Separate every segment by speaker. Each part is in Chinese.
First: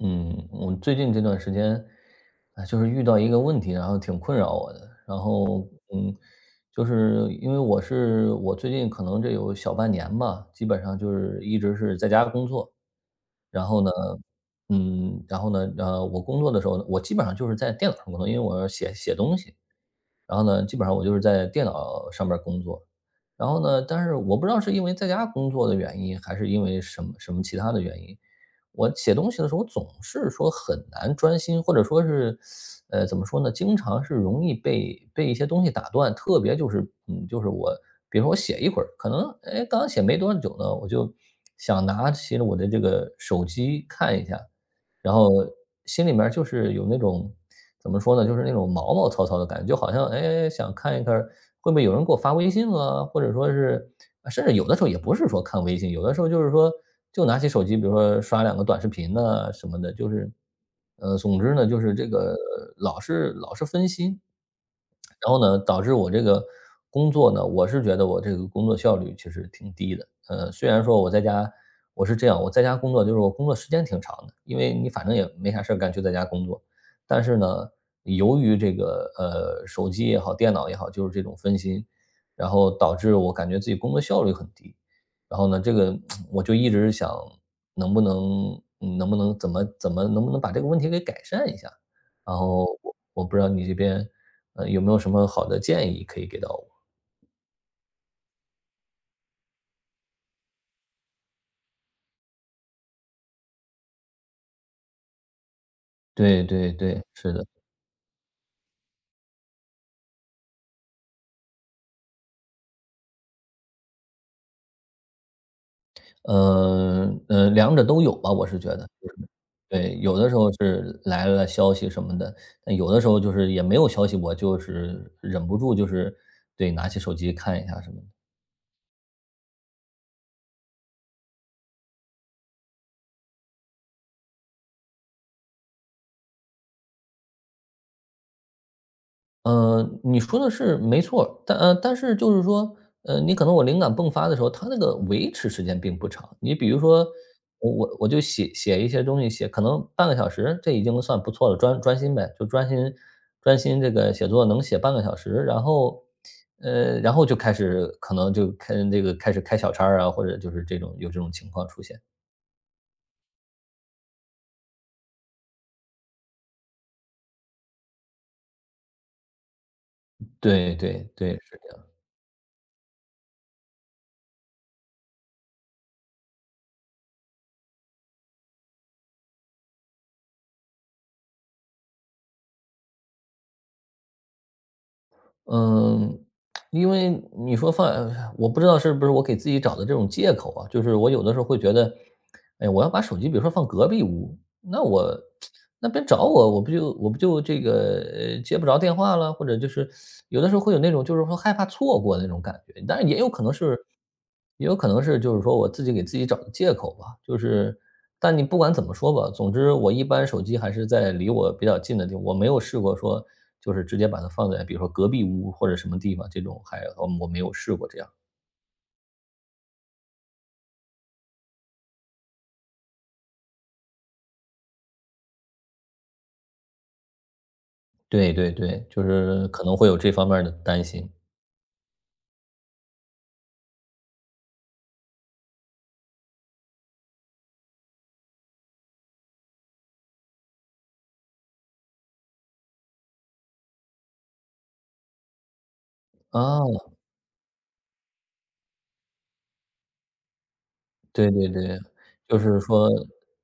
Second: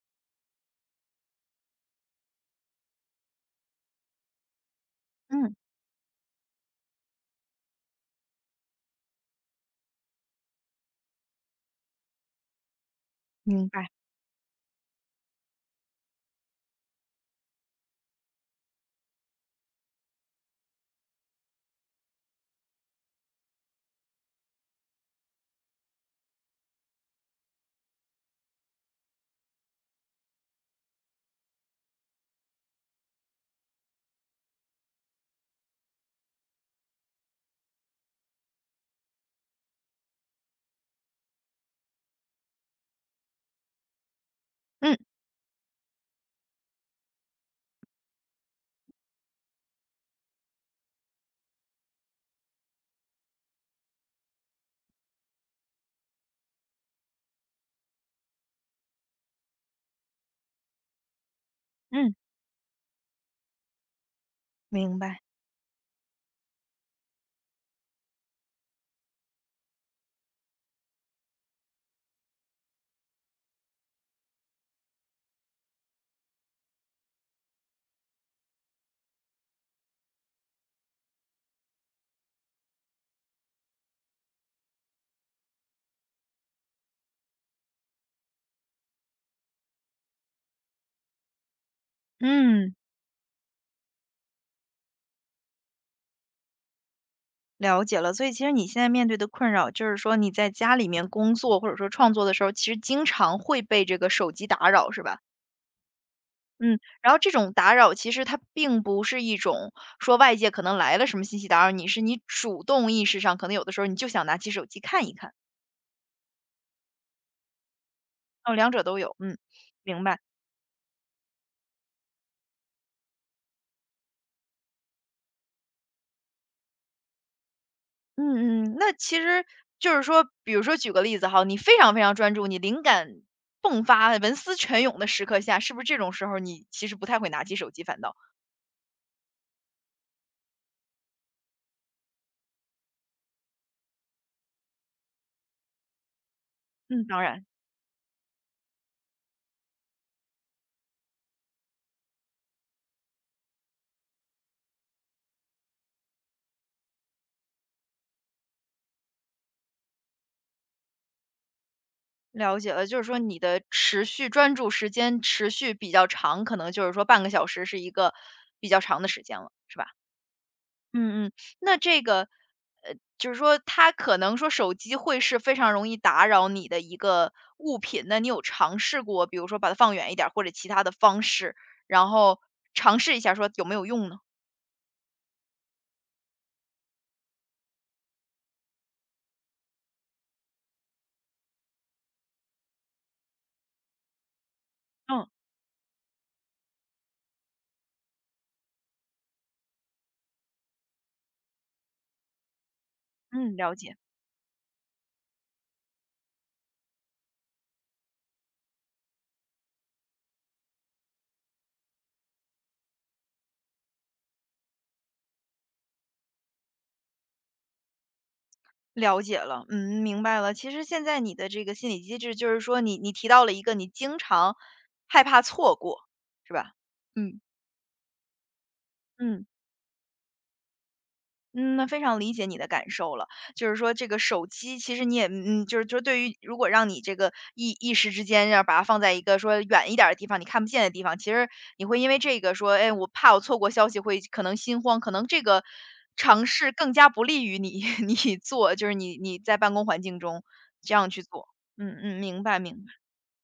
Speaker 1: 嗯，我最近这段时间，啊，就是遇到一个问题，然后挺困扰我的。然
Speaker 2: 嗯，
Speaker 1: 后，嗯，就是因为我最近可能这有小半年吧，基本上就是一直是在家工作。然
Speaker 2: 明
Speaker 1: 后
Speaker 2: 白。
Speaker 1: 呢，嗯，然后呢，呃，我工作的时候呢，我基本上就是在电脑上工作，因为我要写写东西。然后呢，基本上我就是在电脑上面儿工作。然后呢，但是我不知道是因为在家工作的原因，还是因为什么什么其他的原因，我写东西的时候总是说很难专心，或者说是，怎么说呢，经常是容易被一些东西打断。特别就是，就是我，比如说我写一会儿，可能哎刚写没多久呢，我就想拿起我的这个手机看一下，
Speaker 2: 嗯
Speaker 1: 然后心里面儿就是有那种怎么说呢，就是那种毛毛糙糙的感觉，就好像，哎，想看一看会不会有人给我发微信了，或者说是啊甚至有的时候也不是说看微信，有的时候就是说就拿起手机，比如说刷两个短视频呐什么的，就是，总之呢，就是这
Speaker 2: 嗯，
Speaker 1: 个老是分心。
Speaker 2: 明白。
Speaker 1: 然后呢，导致我这个工作呢，我是觉得我这个工作效率其实挺低的。虽然说我在家我是这样，我在家工作就是我工作时间挺长的，因为你反正也没啥事儿干，就在家工作。但是呢，由于这个手机也好，电脑也好，就是这种分心，然后导致我感觉自己工作效率很低。然后呢，这个 我就一直想能不能嗯能不能怎么怎么能不能把这个问题给改善一下。然后
Speaker 2: 嗯，
Speaker 1: 我不知道你这边有没有什么好的建议可以给到我？
Speaker 2: 了解了。所以其实你现在面对的困扰，就是说你在家里面工作或者说创作的时候，其实经常会被这个手机打扰，是吧？
Speaker 1: 对对
Speaker 2: 嗯，
Speaker 1: 对，
Speaker 2: 然后这
Speaker 1: 是的。
Speaker 2: 种打扰其实它并不是一种说外界可能来了什么信息打扰你，是你主动意识上可能有的时候你就想拿起手机看一看，
Speaker 1: 两者都有吧，我
Speaker 2: 哦，
Speaker 1: 是觉
Speaker 2: 两者
Speaker 1: 得，
Speaker 2: 都
Speaker 1: 就
Speaker 2: 有，
Speaker 1: 是
Speaker 2: 嗯，
Speaker 1: 对，
Speaker 2: 明
Speaker 1: 有
Speaker 2: 白。
Speaker 1: 的时候是来了消息什么的，但有的时候就是也没有消息，我就是忍不住就是对，拿起手机看一下什么的。
Speaker 2: 嗯嗯，那其实就是说，比如说举个例子哈，你非常非常专注，你灵感迸发、文思泉涌的时刻下，是不是这种时候你其实不太会拿起手机，反倒？
Speaker 1: 你说的是没错儿但是就是说，你可能我灵感迸发的时候，它那个维持时间并不长。你比如
Speaker 2: 嗯，
Speaker 1: 说，
Speaker 2: 当然
Speaker 1: 我就写写一些东西，写可能半个小时，这已经算不错了，专心呗，就专心这个写作，能写半个小时，然后，然后就开始可能就开这个开始开小差儿啊，或者就是这种有这种情况出现。
Speaker 2: 了解了，就是说你的持续专注时间持续比较长，可能就是说半个小时是一个比较长的时间了，是吧？
Speaker 1: 对对
Speaker 2: 嗯嗯，
Speaker 1: 对，是这
Speaker 2: 那
Speaker 1: 样，
Speaker 2: 这个，就是说它可能说手机会是非常容易打扰你的一个物品，那你有尝试过，比如说把它放远一点儿，或者其他的方式，然后尝试一下说有没有用呢？
Speaker 1: 嗯，因为你说放我不知道是不是我给自己找的这种借口啊，就是我有的时候会觉得，哎，我要把手机比如说放隔壁屋，那我
Speaker 2: 嗯
Speaker 1: 那别找我，我不就这个接不着电话了，或者就是有的时候会有那种就是说害怕错过那种感觉，但是也有可能
Speaker 2: 嗯，了
Speaker 1: 是。
Speaker 2: 解。
Speaker 1: 也有可能是就是说我自己给自己找个借口吧，就是但你不管怎么说吧，总之我一般手机还是在离我比较近的地方，我没有试过说就是直接把它放在比如说隔壁屋或者什么地方这种，还我没有试过这样。
Speaker 2: 了解了，嗯，明白了。其实现在你的这个心理机制，就是说你提到了一个你经常害怕错过，是吧？嗯
Speaker 1: 对对对，就
Speaker 2: 嗯。
Speaker 1: 是可能会有这方面儿的担心。
Speaker 2: 嗯，那非常理解你的感受了。就是说这个手机其实你也嗯，就是对于如果让你这个一时之间要把它放在一个说远一点儿的地方，你看不见的地方，其实你会因为这个说，哎，我怕我错过消息会可能心慌，可能这个尝试
Speaker 1: 啊。
Speaker 2: 更加不利于你 你做，就是你在办公环境中这样去
Speaker 1: 对
Speaker 2: 做。
Speaker 1: 对对，
Speaker 2: 嗯嗯，
Speaker 1: 就
Speaker 2: 明白
Speaker 1: 是
Speaker 2: 明
Speaker 1: 说，
Speaker 2: 白。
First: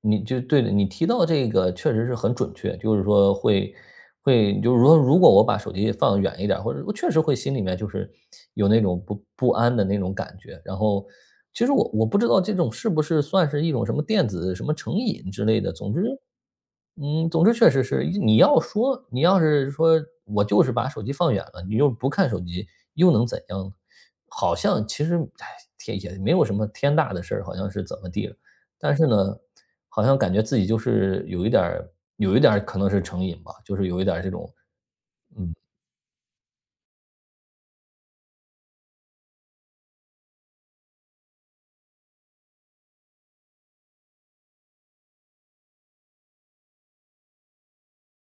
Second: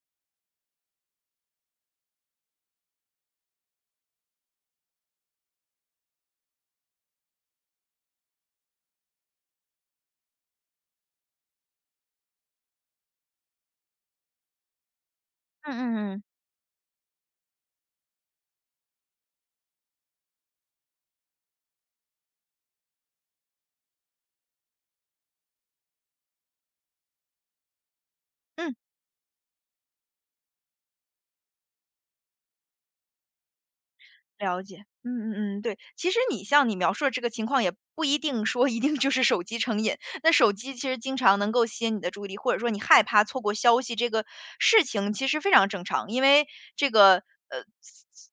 Speaker 1: 你就对的，你提到这个确实是很准确，就是说会就是说如果我把手机放远一点儿，或者我确实会心里面就是有那种不安的那种感觉。然后其实我不知道这种是不是算是一种什么电子什么成瘾之类
Speaker 2: 嗯
Speaker 1: 的，总
Speaker 2: 嗯
Speaker 1: 之
Speaker 2: 嗯嗯。
Speaker 1: 嗯，总之确实是，你要是说我就是把手机放远了，你又不看手机，又能怎样呢？好像其实，唉，天也没有什么天大的事儿，好像是怎么地了。但是呢，好像感觉自己就是有一点儿可能是成瘾吧，就是有一点儿这种。
Speaker 2: 了解，嗯
Speaker 1: 嗯。
Speaker 2: 嗯嗯，对。其实你像你描述的这个情况，也不一定说一定就是手机成瘾。那手机其实经常能够吸引你的注意力，或者说你害怕错过消息这个事情，其实非常正常。因为这个呃，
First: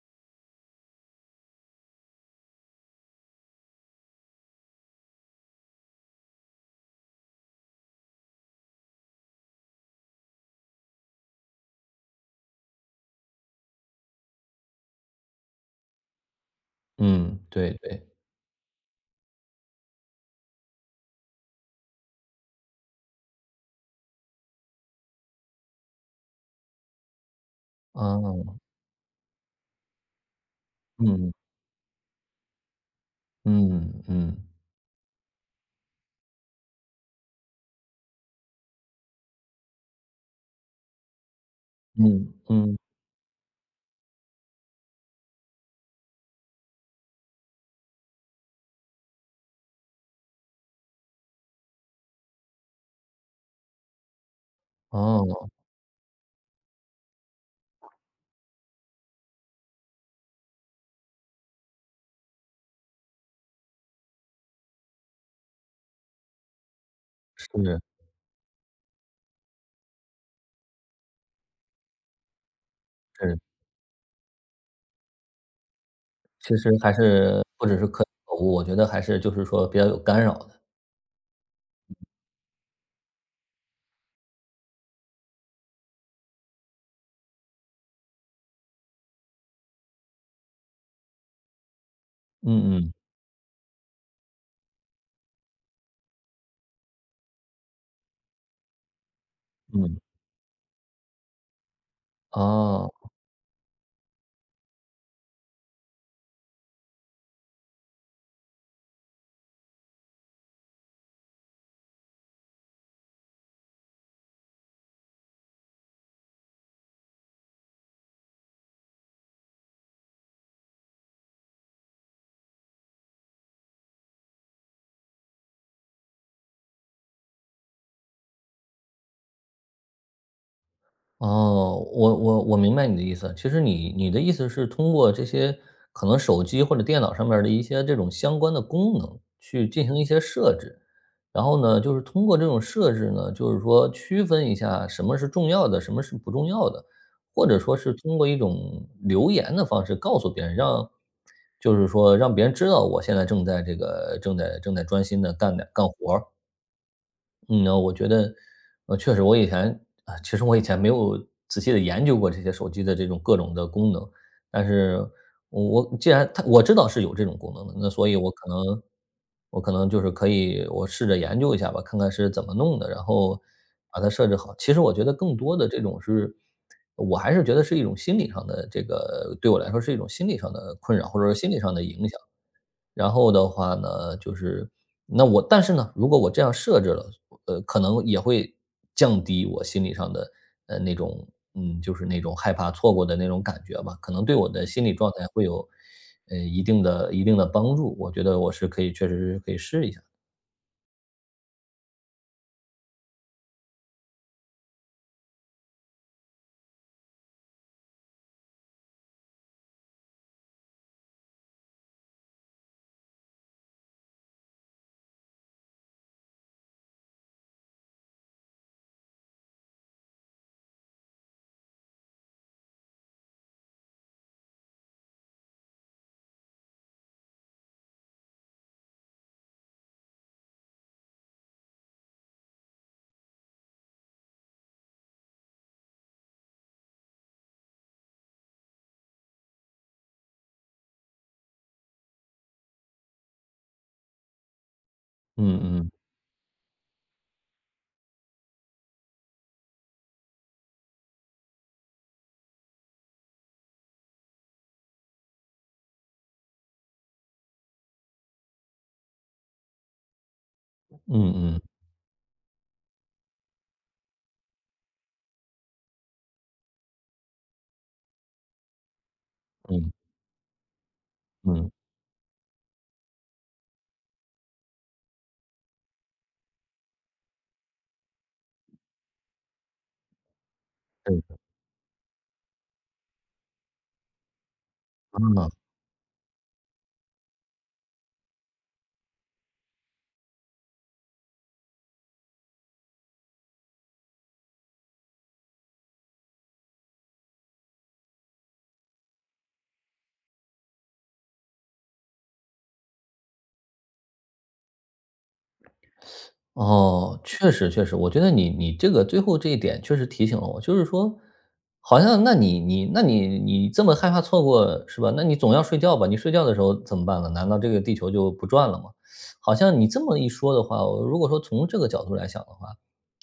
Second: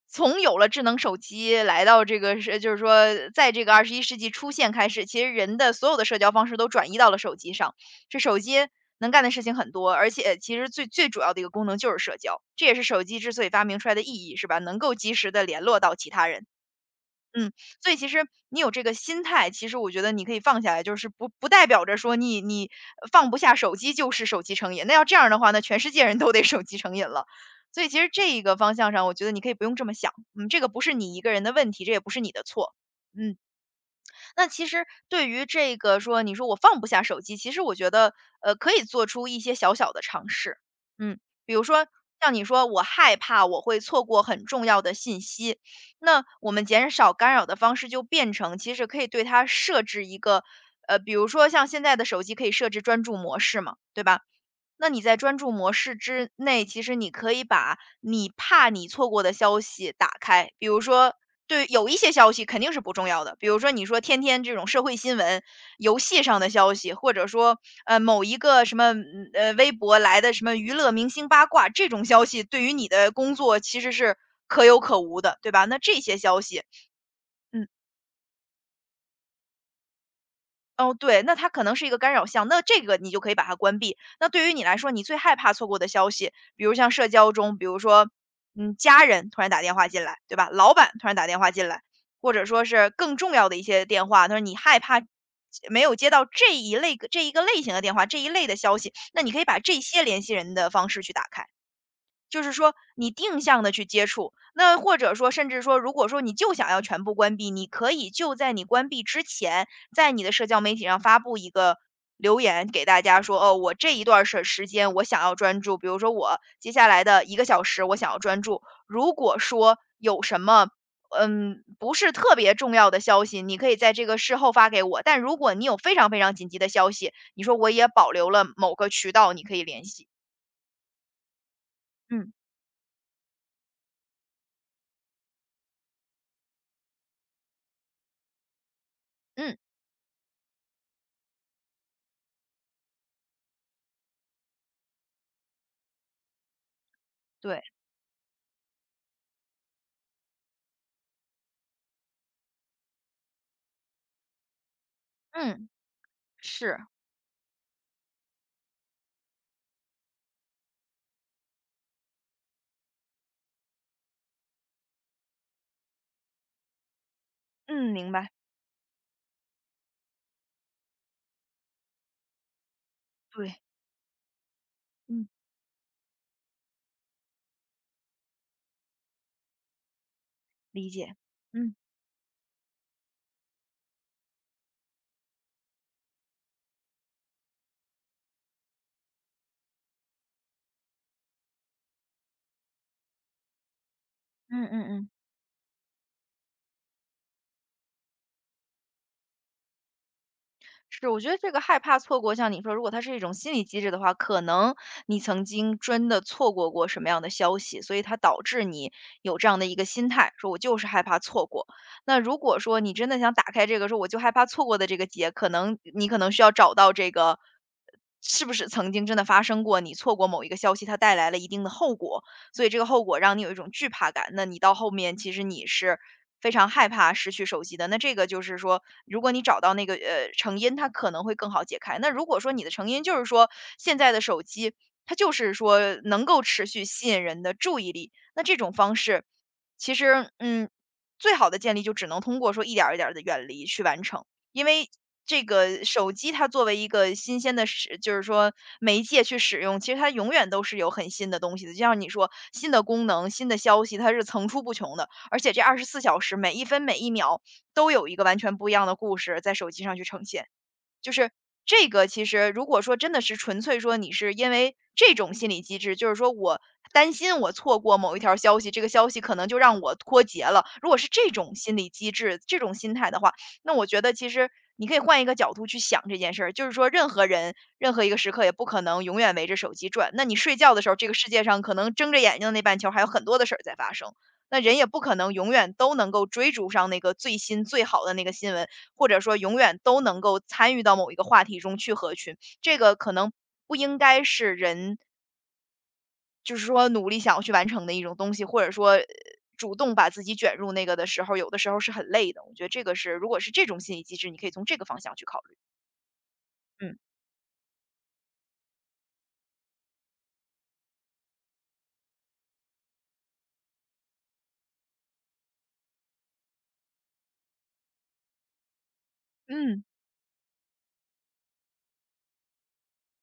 Speaker 2: 从有了智能手机来到这个是，就是说在这个21世纪出现开始，其实人的所有的社交方式都转移到了手机上。这手机能干的事情很多，而且其实最最主要的一个功能就是社交，这也是手机之所以发明出来的意义，是吧？能够及时的联络到其他人。
Speaker 1: 嗯。
Speaker 2: 嗯，
Speaker 1: 对
Speaker 2: 所以
Speaker 1: 对。
Speaker 2: 其实你有这个心态，其实我觉得你可以放下来，就是不代表着说你你放不下手机就是手机成瘾。那要这样的话，那全世界人都得手机成瘾了。所以其实这一个
Speaker 1: 哦。
Speaker 2: 方向上，我觉得你可以不用这么想。嗯，这个不是你一个
Speaker 1: 嗯。
Speaker 2: 人的问题，这也不是你的错。嗯。
Speaker 1: 嗯。嗯。
Speaker 2: 那其实对于这个说，你说我放不下手机，其实我觉得，可以做出一些小小的尝试。嗯，比如说
Speaker 1: 嗯。
Speaker 2: 像你说
Speaker 1: 嗯。
Speaker 2: 我害怕我会错过很重要的信息，那我们减少干扰的方式就变成，其实可以对它设置一个，比如说像现在的手机可以设置专注模式嘛，对吧？那你在专
Speaker 1: 哦。
Speaker 2: 注模式之内，其实你可以把你怕你错过的消息打开，比如说对有一些消息肯定是不重要的，比如说你说天天这种社会新闻、游戏上的消息，或者说
Speaker 1: 是
Speaker 2: 某一个什么微博来的什么娱乐明星八卦这种消息，对于你的工
Speaker 1: 是。
Speaker 2: 作其实是可有可无的，对吧？那这些消
Speaker 1: 其
Speaker 2: 息，
Speaker 1: 实还是不
Speaker 2: 嗯，
Speaker 1: 只是可有可无，我觉得还是就是说比较有干扰的。
Speaker 2: 哦，对，那它可能是一个干扰项，那这个你就可以把它关闭。那对于你来说，你最害怕错过的消息，比如像社交中，比如说，嗯，家人突然打电话进来，对吧？老板突然打电话进来，或者说
Speaker 1: 嗯
Speaker 2: 是
Speaker 1: 嗯。
Speaker 2: 更重要的一些电话，他说你害怕没有接到这一类这一个类型的电话，这一类的消息，那你可以把这
Speaker 1: 嗯。
Speaker 2: 些联系人的方式去打开。就是说
Speaker 1: 哦。
Speaker 2: 你定向的去接触，那或者说甚至说，如果说你就想要全部关闭，你可以就在你关闭之前，在你的社交媒体上发布一个留言给大家说：“哦，我这一段时间我想要专注，比如说我接下来的一个小时我想要专注。”如果说有什么，嗯，不是特别重要的消息，你可以在这个事后发给我，但如果你有非常非常紧急的消息，你说我也保留了某个渠道，你可以联系。
Speaker 1: 哦。我
Speaker 2: 嗯，
Speaker 1: 我我明白你的意思。其实你的意思是通过这些可能手机或者电脑上面儿的一些这种相关的功能
Speaker 2: 嗯，
Speaker 1: 去进行一些设置，然后呢，就是通过这种设置呢，就是说区分一下什么是重要的，什么是不重要的，或者
Speaker 2: 对，
Speaker 1: 说是通过一种留言的方式告诉别人，让就是说让别人知道我现在正在这个正在正在专心的干点
Speaker 2: 嗯。
Speaker 1: 干活儿。
Speaker 2: 是，
Speaker 1: 我觉得，确实我以前啊，其实我以前没有仔细的研究过这些手机的这种各种的功能，但是我我既然我知道是有这种功能的，那
Speaker 2: 嗯，
Speaker 1: 所
Speaker 2: 明
Speaker 1: 以
Speaker 2: 白，
Speaker 1: 我可能就是可以我试着研究一下吧，看看是怎么弄的，然后
Speaker 2: 对，
Speaker 1: 把它设置好。其实我觉得
Speaker 2: 嗯，
Speaker 1: 更多的这种是我还是觉得是一种心理上的这个对我来说是一种心理上的
Speaker 2: 理
Speaker 1: 困扰，
Speaker 2: 解，
Speaker 1: 或者说心理上
Speaker 2: 嗯
Speaker 1: 的影响。然后的话呢，就是但是呢，如果我这样设置了，可能也会降低我心理上的，那种就是那种害怕错过的那种感觉吧，可能对我
Speaker 2: 嗯
Speaker 1: 的
Speaker 2: 嗯
Speaker 1: 心理
Speaker 2: 嗯，
Speaker 1: 状态会有，一定的帮助，我觉得我是确实是可以试一下。
Speaker 2: 是，我觉得这个害怕错过，像你说，如果它是一种心理机制的话，可能你曾经真的错过过什么样的消息，所以它导致你有这样的一个心态，说我就是害怕错过。那如果说你真的想打开这个，说我就害怕错过的这个结，可能你可能需要找到这个。是不是曾经真的发生过？你错过某一个消息，它带来了一定的后果，所以这个后果让你有一种惧怕感。那你到后面其实你是非常害怕失去手机的。那这个就是说，如果你找到那个成因，它可能会更好解开。那如果说你的成因就是说现在的手机，它就是说能够持续吸引人的注意力，那这种方式其实嗯，最好的建立就只能通过说一点儿一点的远离去完成。因为这
Speaker 1: 嗯
Speaker 2: 个
Speaker 1: 嗯。
Speaker 2: 手机它作为一个新鲜的就是说媒介去使用，其实它永远都是有很新的东西的。就像你说，新的功能、新的消息，它是层出不穷的，而且这24小时每一分每一秒都有一个完全不一样的故事在手机上去呈现。就是
Speaker 1: 嗯嗯
Speaker 2: 这个其实如果说真的是纯粹说你是因为这种心理机制，就是说我担心我错过某一条消息，这个消息可能就让
Speaker 1: 嗯
Speaker 2: 我脱节了。如果是这种
Speaker 1: 嗯。
Speaker 2: 心理机制、这种心态的话，那我觉得其实你可以换一个角度去想这件事儿，就是说任何人、任何一个时刻也不可能永远围着手机转。那你睡觉的时候，这个
Speaker 1: 对。
Speaker 2: 世界上可能睁着眼睛的那半球还有很多的事儿在发生。那人也不可能
Speaker 1: 啊。
Speaker 2: 永远都能够追逐上那个最新最好的那个新闻，或者说永远都能够参与到某一个话题中去合群。这个可能不应该是人，就是说努力想要去完成的一种东西，或者说主动把自己卷入那个的时候，有的时候是很累的。我觉得这个是，如果是这种心理机制，你可以从这个方向去考虑。嗯
Speaker 1: 哦，确实确实，我觉得你这个最后这一点确实提醒了我，就是说，好像那你这么害怕错过是吧？那你总要睡觉吧？你睡觉的时候怎么办呢？难道这个地球就不转了吗？好像
Speaker 2: 嗯
Speaker 1: 你这么一说的话，我如果说从这个角度来想的话，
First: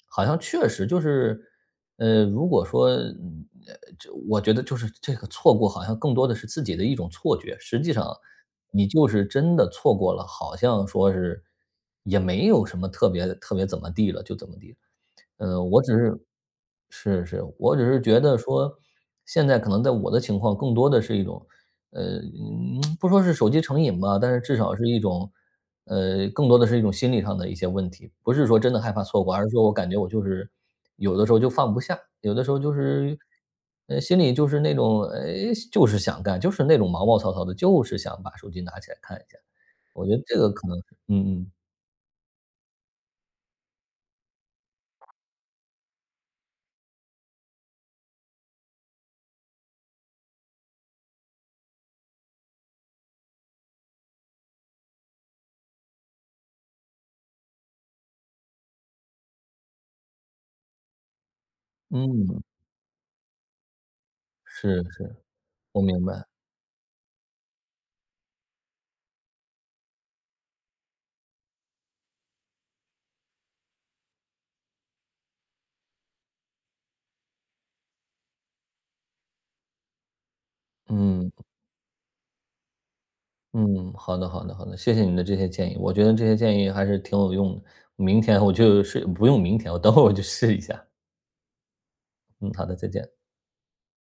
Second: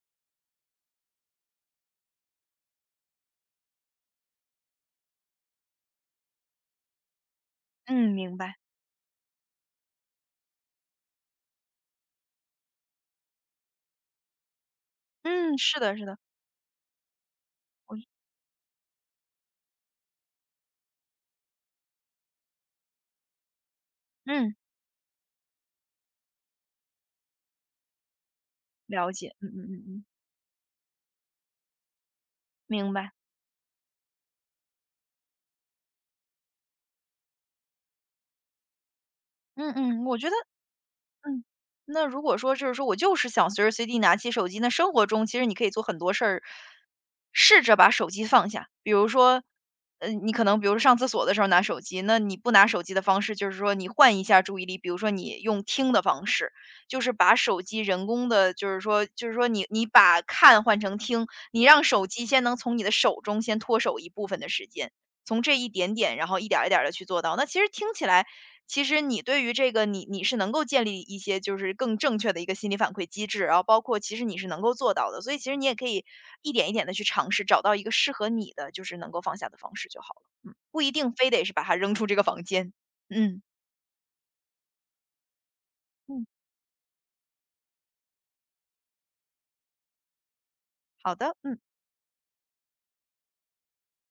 Speaker 1: 好像确实就是，如果说，这我觉得就是这个错过好像更多的是自己的一种错觉，实际上
Speaker 2: 嗯，明白。
Speaker 1: 你就是真的错过了，好像说是也没有什么特别特别怎么地了，就怎么地了。
Speaker 2: 嗯，是
Speaker 1: 我只
Speaker 2: 的，是的，
Speaker 1: 是是是，我只
Speaker 2: 我
Speaker 1: 是
Speaker 2: 嗯
Speaker 1: 觉得说，现在可能在我的情况更多的是一种，不说是手机成瘾吧，但是
Speaker 2: 嗯，
Speaker 1: 至少是一种，更多的是一种心理上的一些问题，不是说真的害怕
Speaker 2: 了
Speaker 1: 错过，
Speaker 2: 解。
Speaker 1: 而
Speaker 2: 嗯
Speaker 1: 是
Speaker 2: 嗯
Speaker 1: 说我
Speaker 2: 嗯
Speaker 1: 感觉
Speaker 2: 嗯，
Speaker 1: 我就是有的时候就放不下，有的时候就
Speaker 2: 明白。
Speaker 1: 是，心里就是那种，哎，就是想干，就是那种毛毛躁躁的，就是想把手机拿起来看一下。
Speaker 2: 嗯
Speaker 1: 我
Speaker 2: 嗯，
Speaker 1: 觉
Speaker 2: 我
Speaker 1: 得
Speaker 2: 觉得
Speaker 1: 这个可能是。嗯
Speaker 2: 嗯，
Speaker 1: 嗯
Speaker 2: 那如果说就是说我就是想随时随地拿起手机，那生活中其实你可以做很多事儿，试着把手机放下。比如说，你可能比如说上厕所的时候拿手机，那你不拿手机的方式就是说你换一下注意力，比如说你用听的方式，就是把手机人工的，就是说你把看换成听，你让手机先
Speaker 1: 嗯。
Speaker 2: 能从你的手中先脱手一部分的时
Speaker 1: 是
Speaker 2: 间，
Speaker 1: 是。
Speaker 2: 从这一
Speaker 1: 我
Speaker 2: 点
Speaker 1: 明
Speaker 2: 点，
Speaker 1: 白。
Speaker 2: 然后一点儿一点的去做到。那其实听起来，其实你对于这个你是能够建立一些就是更正确的一个心理反馈机制，然后包括其实你是能够做到的，所以其实你也可以一点一点的去尝试，找到一个适合你的，就是能够放下的方式就好了。嗯，不一定非
Speaker 1: 嗯。
Speaker 2: 得是把它扔出这个房间。嗯
Speaker 1: 嗯，好的好的好的，谢谢你的这些建议，我觉得
Speaker 2: 嗯，
Speaker 1: 这些建议还是挺有用的。明天我就试不用明天，我等会儿我就试一下。
Speaker 2: 好的，嗯。
Speaker 1: 嗯，好的，再见。